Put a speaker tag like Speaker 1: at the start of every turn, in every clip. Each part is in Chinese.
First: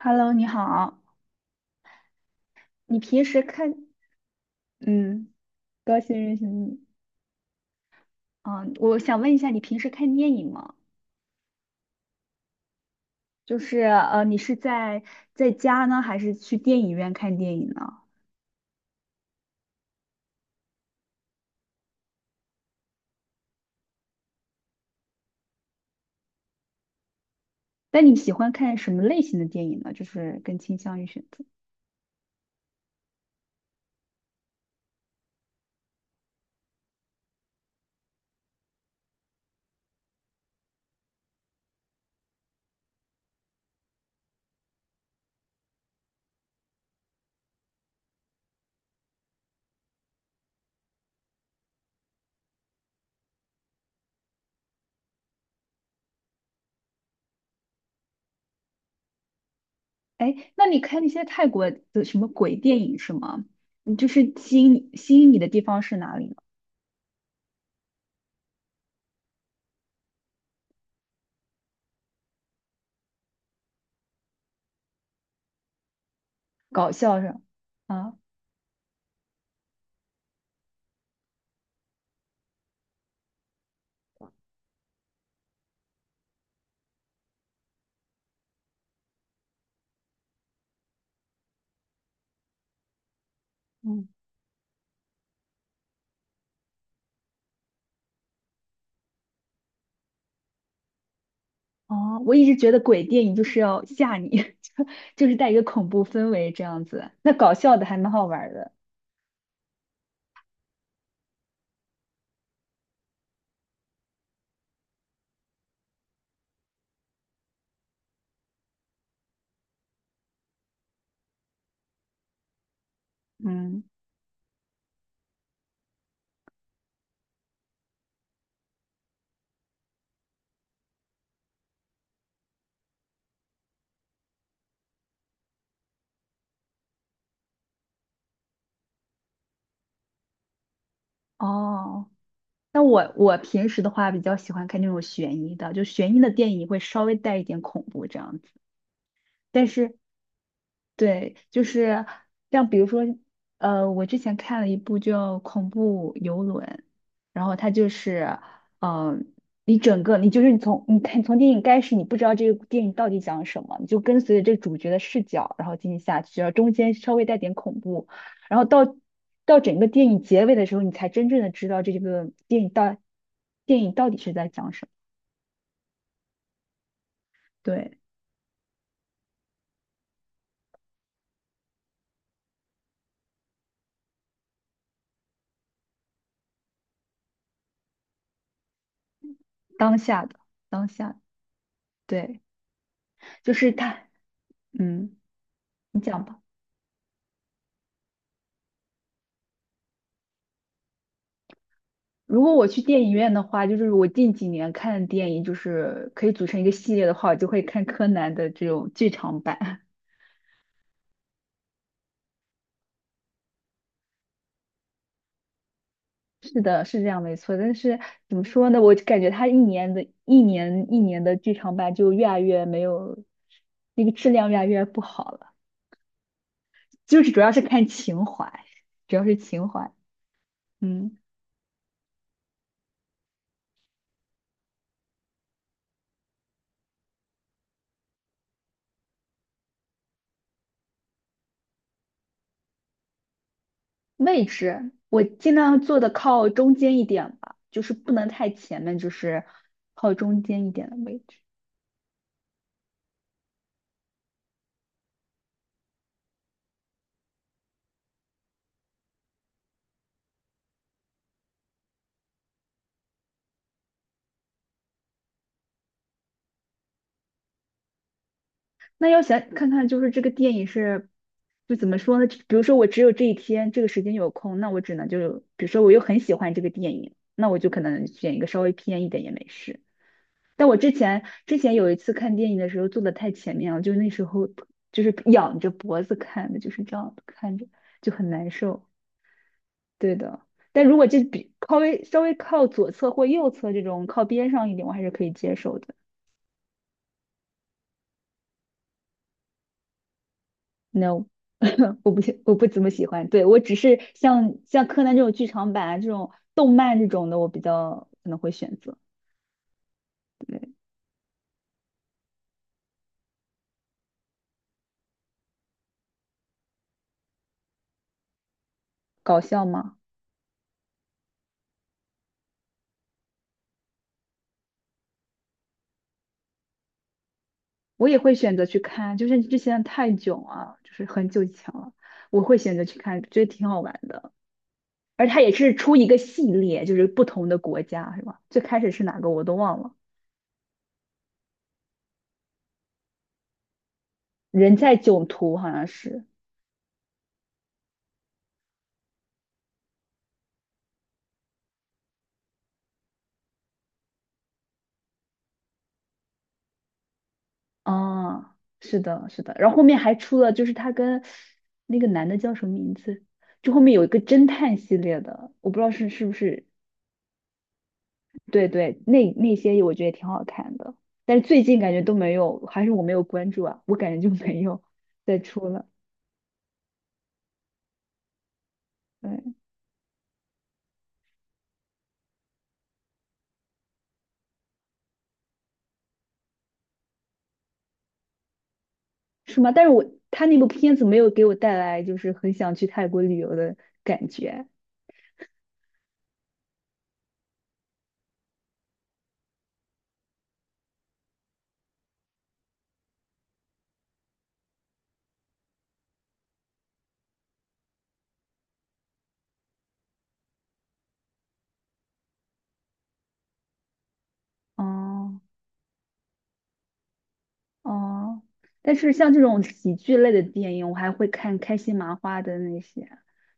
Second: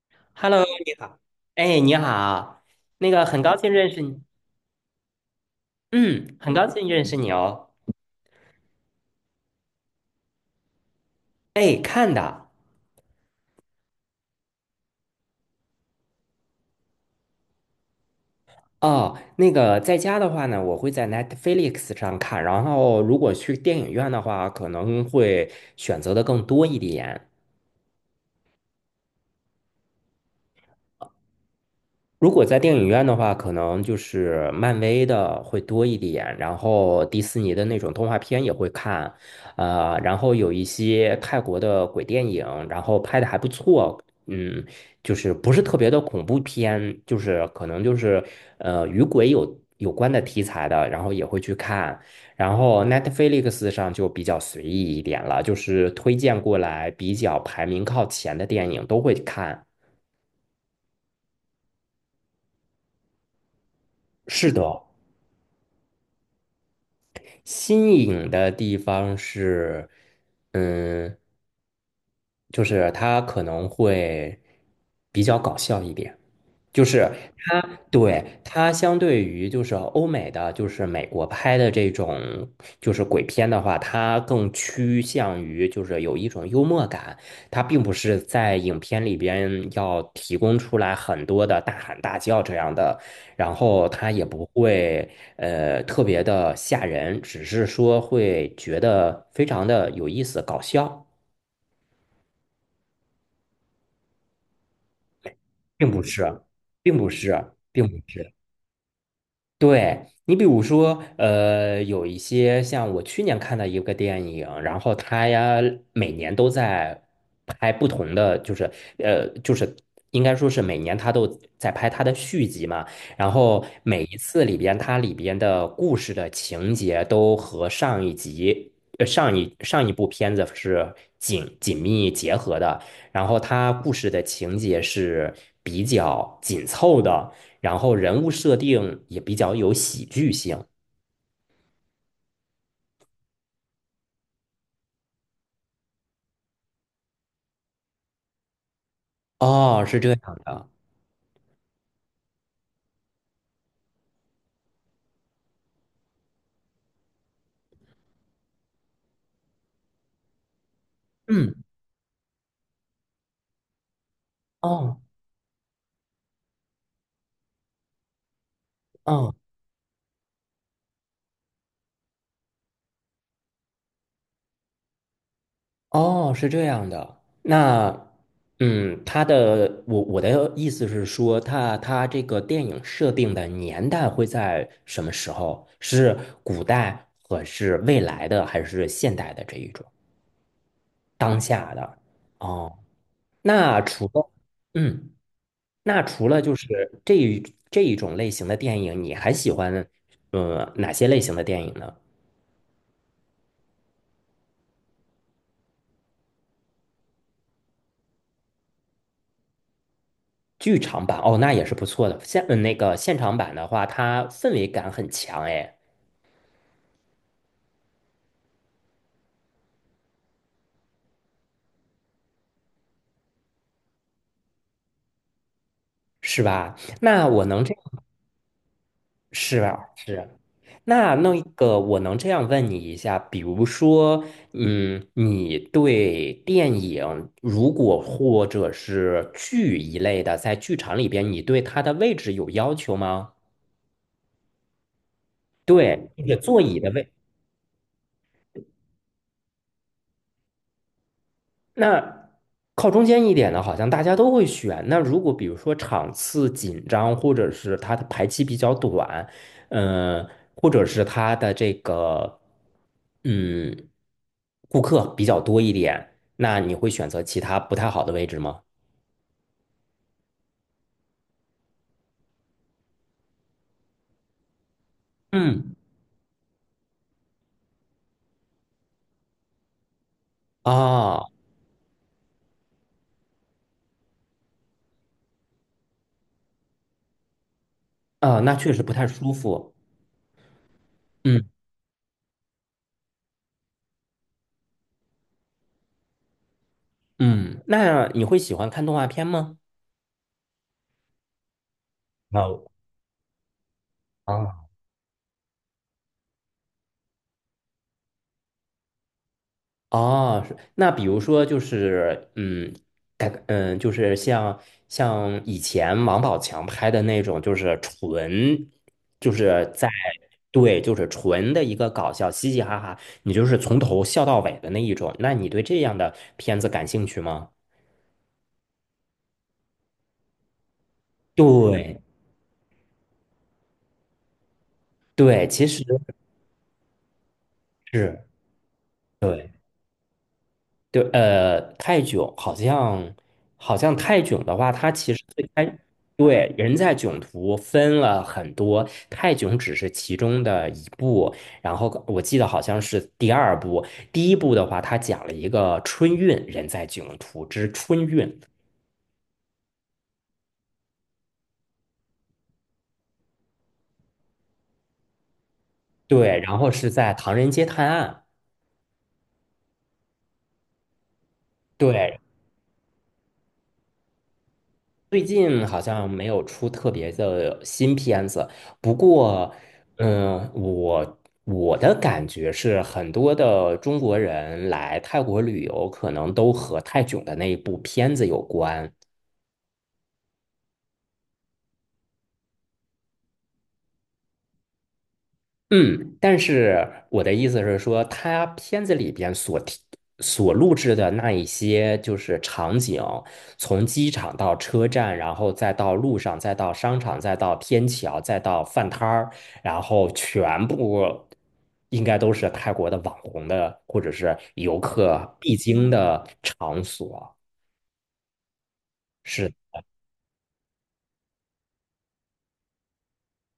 Speaker 1: Hello，你
Speaker 2: Hello，你
Speaker 1: 好。
Speaker 2: 好。哎，你好，
Speaker 1: 你
Speaker 2: 那
Speaker 1: 平
Speaker 2: 个
Speaker 1: 时
Speaker 2: 很高兴
Speaker 1: 看，
Speaker 2: 认识你，
Speaker 1: 嗯，高兴认
Speaker 2: 嗯，
Speaker 1: 识
Speaker 2: 很高
Speaker 1: 你。
Speaker 2: 兴认识你哦。
Speaker 1: 嗯，我想问一下，你平时看电影吗？
Speaker 2: 哎，看的
Speaker 1: 你是在在家呢，还是去电影院看电影呢？
Speaker 2: 哦，那个在家的话呢，我会在 Netflix 上看，然后如果去电影院的话，可能会选择的更多一点。
Speaker 1: 那你喜欢看什么类型的电影呢？就是更倾向于选择。
Speaker 2: 如果在电影院的话，可能就是漫威的会多一点，然后迪士尼的那种动画片也会看，然后有一些泰国的鬼电影，然后拍的还不错，嗯，就是不是特别的恐怖片，就是可能就是与鬼有关的题材的，然后也会去看，然后 Netflix 上就比较随意一点了，就是推荐过来比较排名靠前的电影都会看。
Speaker 1: 哎，那你看那些泰国的什么鬼电影是吗？你就是
Speaker 2: 是
Speaker 1: 吸
Speaker 2: 的。
Speaker 1: 引吸引你的地方是哪里呢？
Speaker 2: 新颖的地方是，嗯，就是它可能会比较搞笑一点。就
Speaker 1: 搞
Speaker 2: 是
Speaker 1: 笑是吧？
Speaker 2: 它，
Speaker 1: 啊，
Speaker 2: 对，它相对于就是欧美的，就是美国拍的这种就是鬼片的话，它更趋向于就是有一种幽默感，它并不是在影片里边要提供出来很多的大喊大叫这样的，然后
Speaker 1: 嗯。
Speaker 2: 它也不会特别的吓人，只是说会觉得非常的有意思、搞笑，
Speaker 1: 哦，我一直觉得鬼电影就是要吓你，就就是带一个恐
Speaker 2: 并不
Speaker 1: 怖氛
Speaker 2: 是，
Speaker 1: 围这样
Speaker 2: 并不
Speaker 1: 子。那搞
Speaker 2: 是，
Speaker 1: 笑的
Speaker 2: 并
Speaker 1: 还
Speaker 2: 不
Speaker 1: 蛮好
Speaker 2: 是。
Speaker 1: 玩儿的。
Speaker 2: 对，你比如说，有一些像我去年看的一个电影，然后它呀每年都在拍不同的，就是应该说是每年它都在拍它的续集嘛。然后
Speaker 1: 嗯，
Speaker 2: 每一次里边它里边的故事的情节都和上一集、上一部片子是紧紧密结合的，然后它故事的情节是比较紧凑的。然后人物设定也比较有喜剧性。
Speaker 1: 哦，那我平时的话比较喜欢看那种悬疑的，就悬疑的电影会稍微带一点恐怖这样子。但
Speaker 2: 哦，
Speaker 1: 是
Speaker 2: 是这样的。
Speaker 1: 对，就是像比如说，我之前看了一部叫《恐怖游轮》，然后它就是，嗯、你整个你就是你从你看从电
Speaker 2: 嗯，
Speaker 1: 影开始，你不知道这个电影到底讲什么，你就跟随着这主角的
Speaker 2: 哦，
Speaker 1: 视角，然后进行下去，然后中间稍微带点恐怖，然后到
Speaker 2: 哦，
Speaker 1: 到整个电影结尾的时候，你才真正的知道这个电影到底是在讲什么。
Speaker 2: 哦，是这样的。
Speaker 1: 对，
Speaker 2: 那，嗯，他的我的意思是说，他这个电影设定的年代会在什么时候？是古代，还是未来的，还是现代的这一种
Speaker 1: 当下的当下，
Speaker 2: 当下的？
Speaker 1: 对，
Speaker 2: 哦，
Speaker 1: 就是
Speaker 2: 那除
Speaker 1: 它，
Speaker 2: 了嗯。
Speaker 1: 嗯。
Speaker 2: 那
Speaker 1: 你讲
Speaker 2: 除了
Speaker 1: 吧。
Speaker 2: 就是这一种类型的电影，你还喜欢哪些类型的电影呢？
Speaker 1: 如果我去电影院的话，就是我近几年看的电影，就是可以组成一个系列的话，我就会看柯南的这种剧场版。
Speaker 2: 剧场版哦，那也是不错的。现嗯那个现场版的话，它氛围感很强，哎，
Speaker 1: 是的，是这样没错。但是怎么说呢？我就感觉他一年的剧场版就越来越没有那个质量，越来越不好了。
Speaker 2: 是吧？
Speaker 1: 就
Speaker 2: 那
Speaker 1: 是主
Speaker 2: 我
Speaker 1: 要是
Speaker 2: 能这
Speaker 1: 看
Speaker 2: 样
Speaker 1: 情怀，主要是
Speaker 2: 是
Speaker 1: 情
Speaker 2: 吧？
Speaker 1: 怀。
Speaker 2: 是。那
Speaker 1: 嗯，
Speaker 2: 那个，我能这样问你一下，比如说，嗯，你对电影，如果或者是剧一类的，在剧场里边，你对它的位置有要求吗？
Speaker 1: 位置我尽量坐的
Speaker 2: 对，那个
Speaker 1: 靠
Speaker 2: 座
Speaker 1: 中
Speaker 2: 椅的
Speaker 1: 间一
Speaker 2: 位。
Speaker 1: 点吧，就是不能太前面，就是靠中间一点的位置。
Speaker 2: 那靠中间一点的，好像大家都会选。那如果比如说场次紧张，或者是它的排期比较短，嗯、或者是它的这个嗯顾客比较多一点，那你会选择其他不太好的位置吗？
Speaker 1: 那要想看看，就是这个电影是，就怎么说呢？比如说我只有这一天这个时间有空，那我只能就，比如
Speaker 2: 嗯，
Speaker 1: 说我又很喜欢这个电影，那我就可能选一个稍微偏一点也没事。但我之
Speaker 2: 啊
Speaker 1: 前之前有一次看电影的时候坐的太前面了，就那时候就是仰着脖子看的，就是这样看着就很
Speaker 2: 啊，
Speaker 1: 难
Speaker 2: 那确实
Speaker 1: 受。
Speaker 2: 不太舒服。
Speaker 1: 对的，但如果这
Speaker 2: 嗯
Speaker 1: 比稍微靠左侧或右侧这种靠边上一点，我还是可以接受的。
Speaker 2: 嗯，那你会喜欢看动画片吗？
Speaker 1: No,我不
Speaker 2: 啊
Speaker 1: 怎么喜欢。对，我只是像
Speaker 2: 啊
Speaker 1: 像柯南这种剧场版啊，这种动漫这种的，我比较可能会选择。
Speaker 2: 哦，是
Speaker 1: 对，
Speaker 2: 那比如说就是，嗯，改革嗯，就是像以前王宝强拍的那种，就是纯，就
Speaker 1: 搞笑
Speaker 2: 是在
Speaker 1: 吗？
Speaker 2: 对，就是纯的一个搞笑，嘻嘻哈哈，你就是从头笑到尾的那一种。那你对这样的片子感兴趣吗？
Speaker 1: 我也会选择去看，就是之前的泰囧啊，就是很久以前了，
Speaker 2: 对
Speaker 1: 我会选择去看，觉得挺好玩的。而它
Speaker 2: 对，
Speaker 1: 也
Speaker 2: 其
Speaker 1: 是
Speaker 2: 实
Speaker 1: 出一个系列，就是不同的国家，是
Speaker 2: 是
Speaker 1: 吧？最开始是哪个我
Speaker 2: 对。
Speaker 1: 都忘了，
Speaker 2: 对，泰囧好像好像泰囧的话，
Speaker 1: 人
Speaker 2: 它
Speaker 1: 在
Speaker 2: 其实
Speaker 1: 囧
Speaker 2: 最
Speaker 1: 途好
Speaker 2: 开
Speaker 1: 像是，
Speaker 2: 对人在囧途分了很多，泰囧只是其中的一部。然后我记得好像是第二部，第一部的话，它讲了一个春运，人在囧途之春运。
Speaker 1: 哦，是的，是的，然后后面还出了，就是他跟那个男的叫什么名字？就后面有一个侦探系列的，我不知道是不
Speaker 2: 对，然
Speaker 1: 是，
Speaker 2: 后是在唐人街探案。
Speaker 1: 对对，那那些我觉得也挺好看的，但是最近感觉都
Speaker 2: 对，
Speaker 1: 没有，还是我没有关注啊，我感觉就没有
Speaker 2: 最
Speaker 1: 再
Speaker 2: 近
Speaker 1: 出
Speaker 2: 好
Speaker 1: 了，
Speaker 2: 像没有出特别的新片子，不过，
Speaker 1: 对，
Speaker 2: 嗯，我的感觉是，很多的中国人来泰国旅游，可能都和泰囧的那一部片子有关。
Speaker 1: 是吗？但是我他那部片子没有给我带来就是很想去泰国旅游的感觉，
Speaker 2: 嗯，但是我的意思是说，他片子里边所提、所录制的那一些就是场景，从机场到车站，然后再到路上，再到商场，再到天桥，再到饭摊儿，然后全部应该都是泰国的网红的或者是游客
Speaker 1: 哦、
Speaker 2: 必经的场所。
Speaker 1: 哦，但是像这
Speaker 2: 是。
Speaker 1: 种喜剧类的电影，我还会看开心麻花的那些，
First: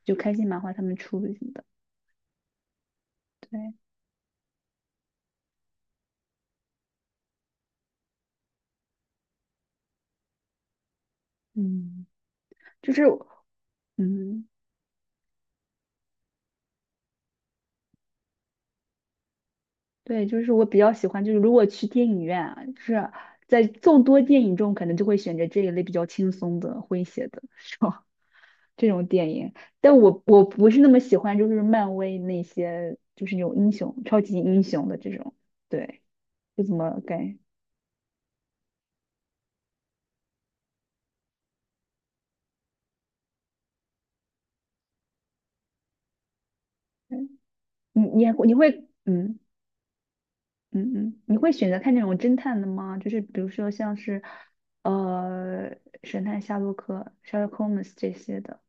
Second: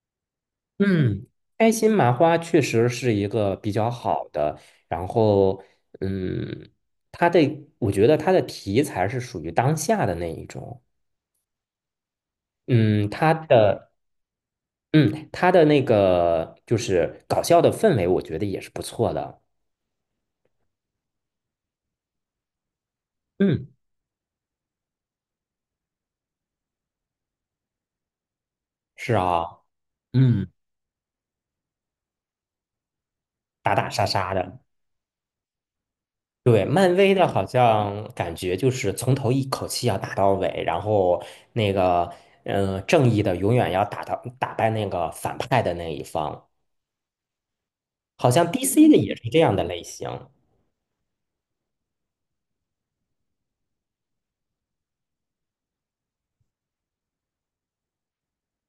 Speaker 1: 就开心麻花他们出
Speaker 2: 嗯，
Speaker 1: 的。
Speaker 2: 开心麻花确实是一个比
Speaker 1: 对，
Speaker 2: 较好的，然后嗯，他的我觉得他的题材是属于当下的那一种，
Speaker 1: 嗯，就是，
Speaker 2: 嗯，他的
Speaker 1: 嗯，
Speaker 2: 嗯他的那个就是搞笑的氛围，我觉得也是不错的，
Speaker 1: 对，就是我比较喜欢，就是如果去电影院啊，就是在
Speaker 2: 嗯，
Speaker 1: 众多电影中，可能就会选择这一类比较轻松的、诙谐的这种 这种
Speaker 2: 是
Speaker 1: 电
Speaker 2: 啊，
Speaker 1: 影。但我
Speaker 2: 嗯，
Speaker 1: 不是那么喜欢，就是漫威那些，就是那种英
Speaker 2: 打打
Speaker 1: 雄、
Speaker 2: 杀
Speaker 1: 超
Speaker 2: 杀
Speaker 1: 级
Speaker 2: 的，
Speaker 1: 英雄的这种，对，就
Speaker 2: 对，
Speaker 1: 怎
Speaker 2: 漫
Speaker 1: 么
Speaker 2: 威的
Speaker 1: 感，
Speaker 2: 好像感觉就是从头一口气要打到尾，然后那个正义的永远要打到打败那个反派的那一方。
Speaker 1: 嗯你
Speaker 2: 好
Speaker 1: 你
Speaker 2: 像
Speaker 1: 你会，
Speaker 2: DC 的也是
Speaker 1: 嗯。
Speaker 2: 这样的类型。
Speaker 1: 嗯嗯，你会选择看那种侦探的吗？就是比如说像是，呃，神探夏洛克、Sherlock Holmes 这些的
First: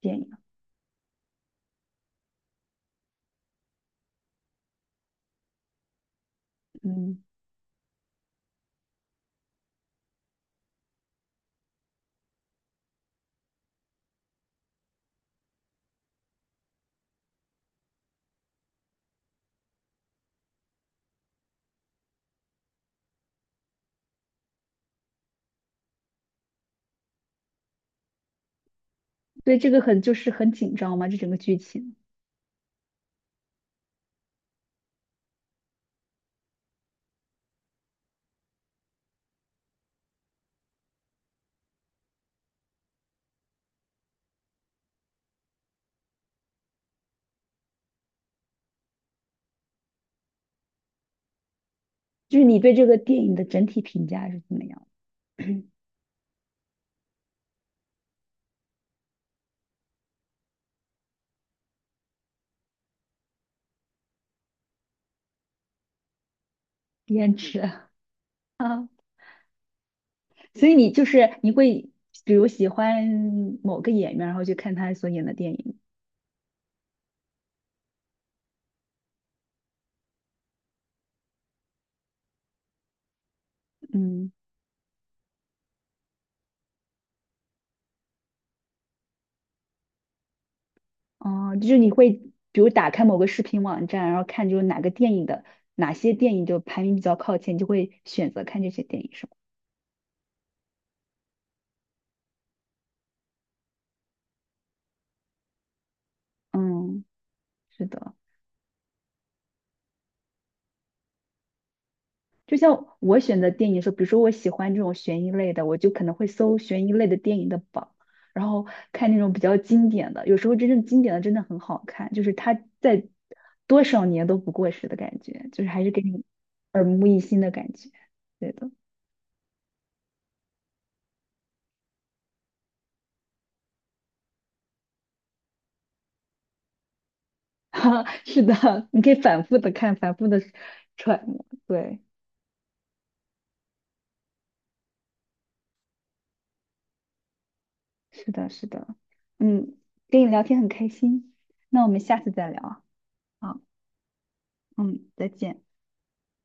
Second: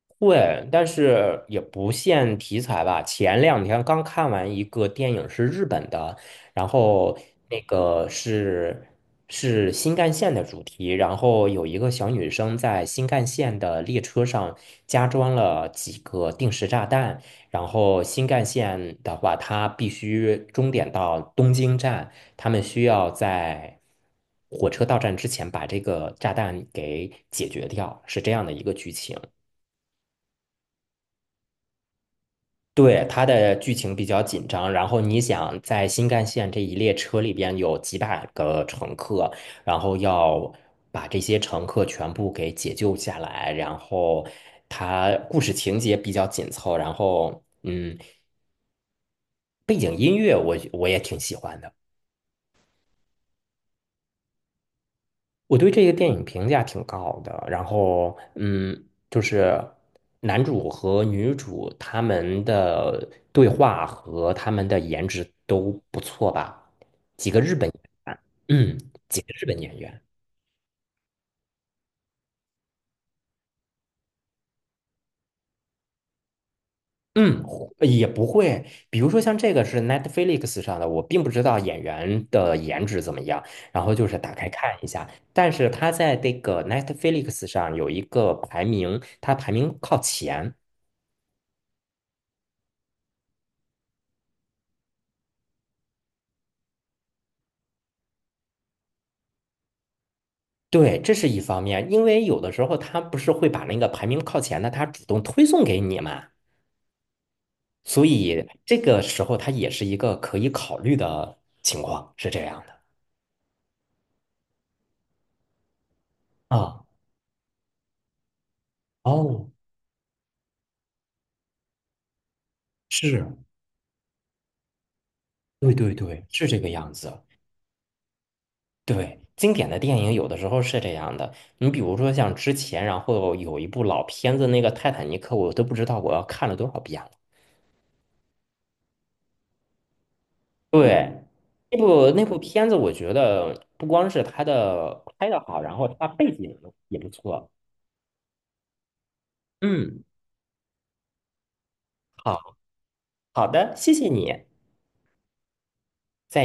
Speaker 1: 电影。
Speaker 2: 对，但是也不限题材吧。前两天刚看完一个电影，是日本的，然后
Speaker 1: 嗯，
Speaker 2: 那个是是新干线的主题，然后有一个小女生在新干线的列车上加装了几个定时炸弹，然后新干线的话，它必须终点到东京站，他们需要在火车到站之前把这个炸弹给解决掉，是这样的一个剧情。
Speaker 1: 对这个很就是很紧张嘛，这整个剧情，
Speaker 2: 对，它的剧情比较紧张，然后你想在新干线这一列车里边有几百个乘客，然后要把这些乘客全部给解救下来，然后它故事情节比较紧凑，然后嗯，背景音乐我也挺喜欢的。
Speaker 1: 就是你对这个电影的整体评价是怎么样？
Speaker 2: 我 对这个电影评价挺高的，然后嗯，就是男主和女主他们的对话和他们的颜值都不错吧？几
Speaker 1: 颜
Speaker 2: 个日
Speaker 1: 值
Speaker 2: 本，嗯，
Speaker 1: 啊，
Speaker 2: 几个日本演员，
Speaker 1: 所以你就是你会比如喜欢某个演员，然后去看他所演的电影。
Speaker 2: 嗯，也不会。比如说像这个是 Netflix 上的，我并不知道演员的颜值怎么样，然后就是
Speaker 1: 嗯。
Speaker 2: 打开看一下，但是他在这个 Netflix 上有一个排名，他排名靠前。
Speaker 1: 哦，就是你会比如打开某个视频网站，然后看就是哪个电影的哪些电影就排名比较靠前，你就会选择看这些电影，是吗？
Speaker 2: 对，这是一方面，因为有的时候他不是会把那个排名靠前的，他主动推送给你嘛，
Speaker 1: 嗯，是
Speaker 2: 所
Speaker 1: 的。
Speaker 2: 以这个时候它也是一个可以考虑的情况，是这
Speaker 1: 就
Speaker 2: 样
Speaker 1: 像我选择电影的时候，比如说我喜欢这种悬疑类的，我就可能会
Speaker 2: 的
Speaker 1: 搜
Speaker 2: 啊。
Speaker 1: 悬疑类的电影的榜，然后看那种比
Speaker 2: 哦，
Speaker 1: 较经典的。有时候真正经典的真的很好看，就是它在
Speaker 2: 是，
Speaker 1: 多少年都不过时的感觉，就是
Speaker 2: 对
Speaker 1: 还是
Speaker 2: 对
Speaker 1: 给你
Speaker 2: 对，是这个
Speaker 1: 耳
Speaker 2: 样
Speaker 1: 目
Speaker 2: 子。
Speaker 1: 一新的感觉。对的。
Speaker 2: 对，经典的电影有的时候是这样的，你比如说像之前，然后有一部老片子，那个《泰坦尼克》，我都不知道我要看了多少遍。了。
Speaker 1: 哈，是的，你可以反复的看，反复的
Speaker 2: 对，
Speaker 1: 揣摩。
Speaker 2: 那
Speaker 1: 对，
Speaker 2: 部那部片子，我觉得不光是它的拍的好，然后它背景也不错。
Speaker 1: 是的，是的。嗯，
Speaker 2: 嗯，
Speaker 1: 跟你聊天很开心，那我们下次再
Speaker 2: 好
Speaker 1: 聊
Speaker 2: 好
Speaker 1: 啊。好，
Speaker 2: 的，谢谢你。
Speaker 1: 嗯，再见。
Speaker 2: 再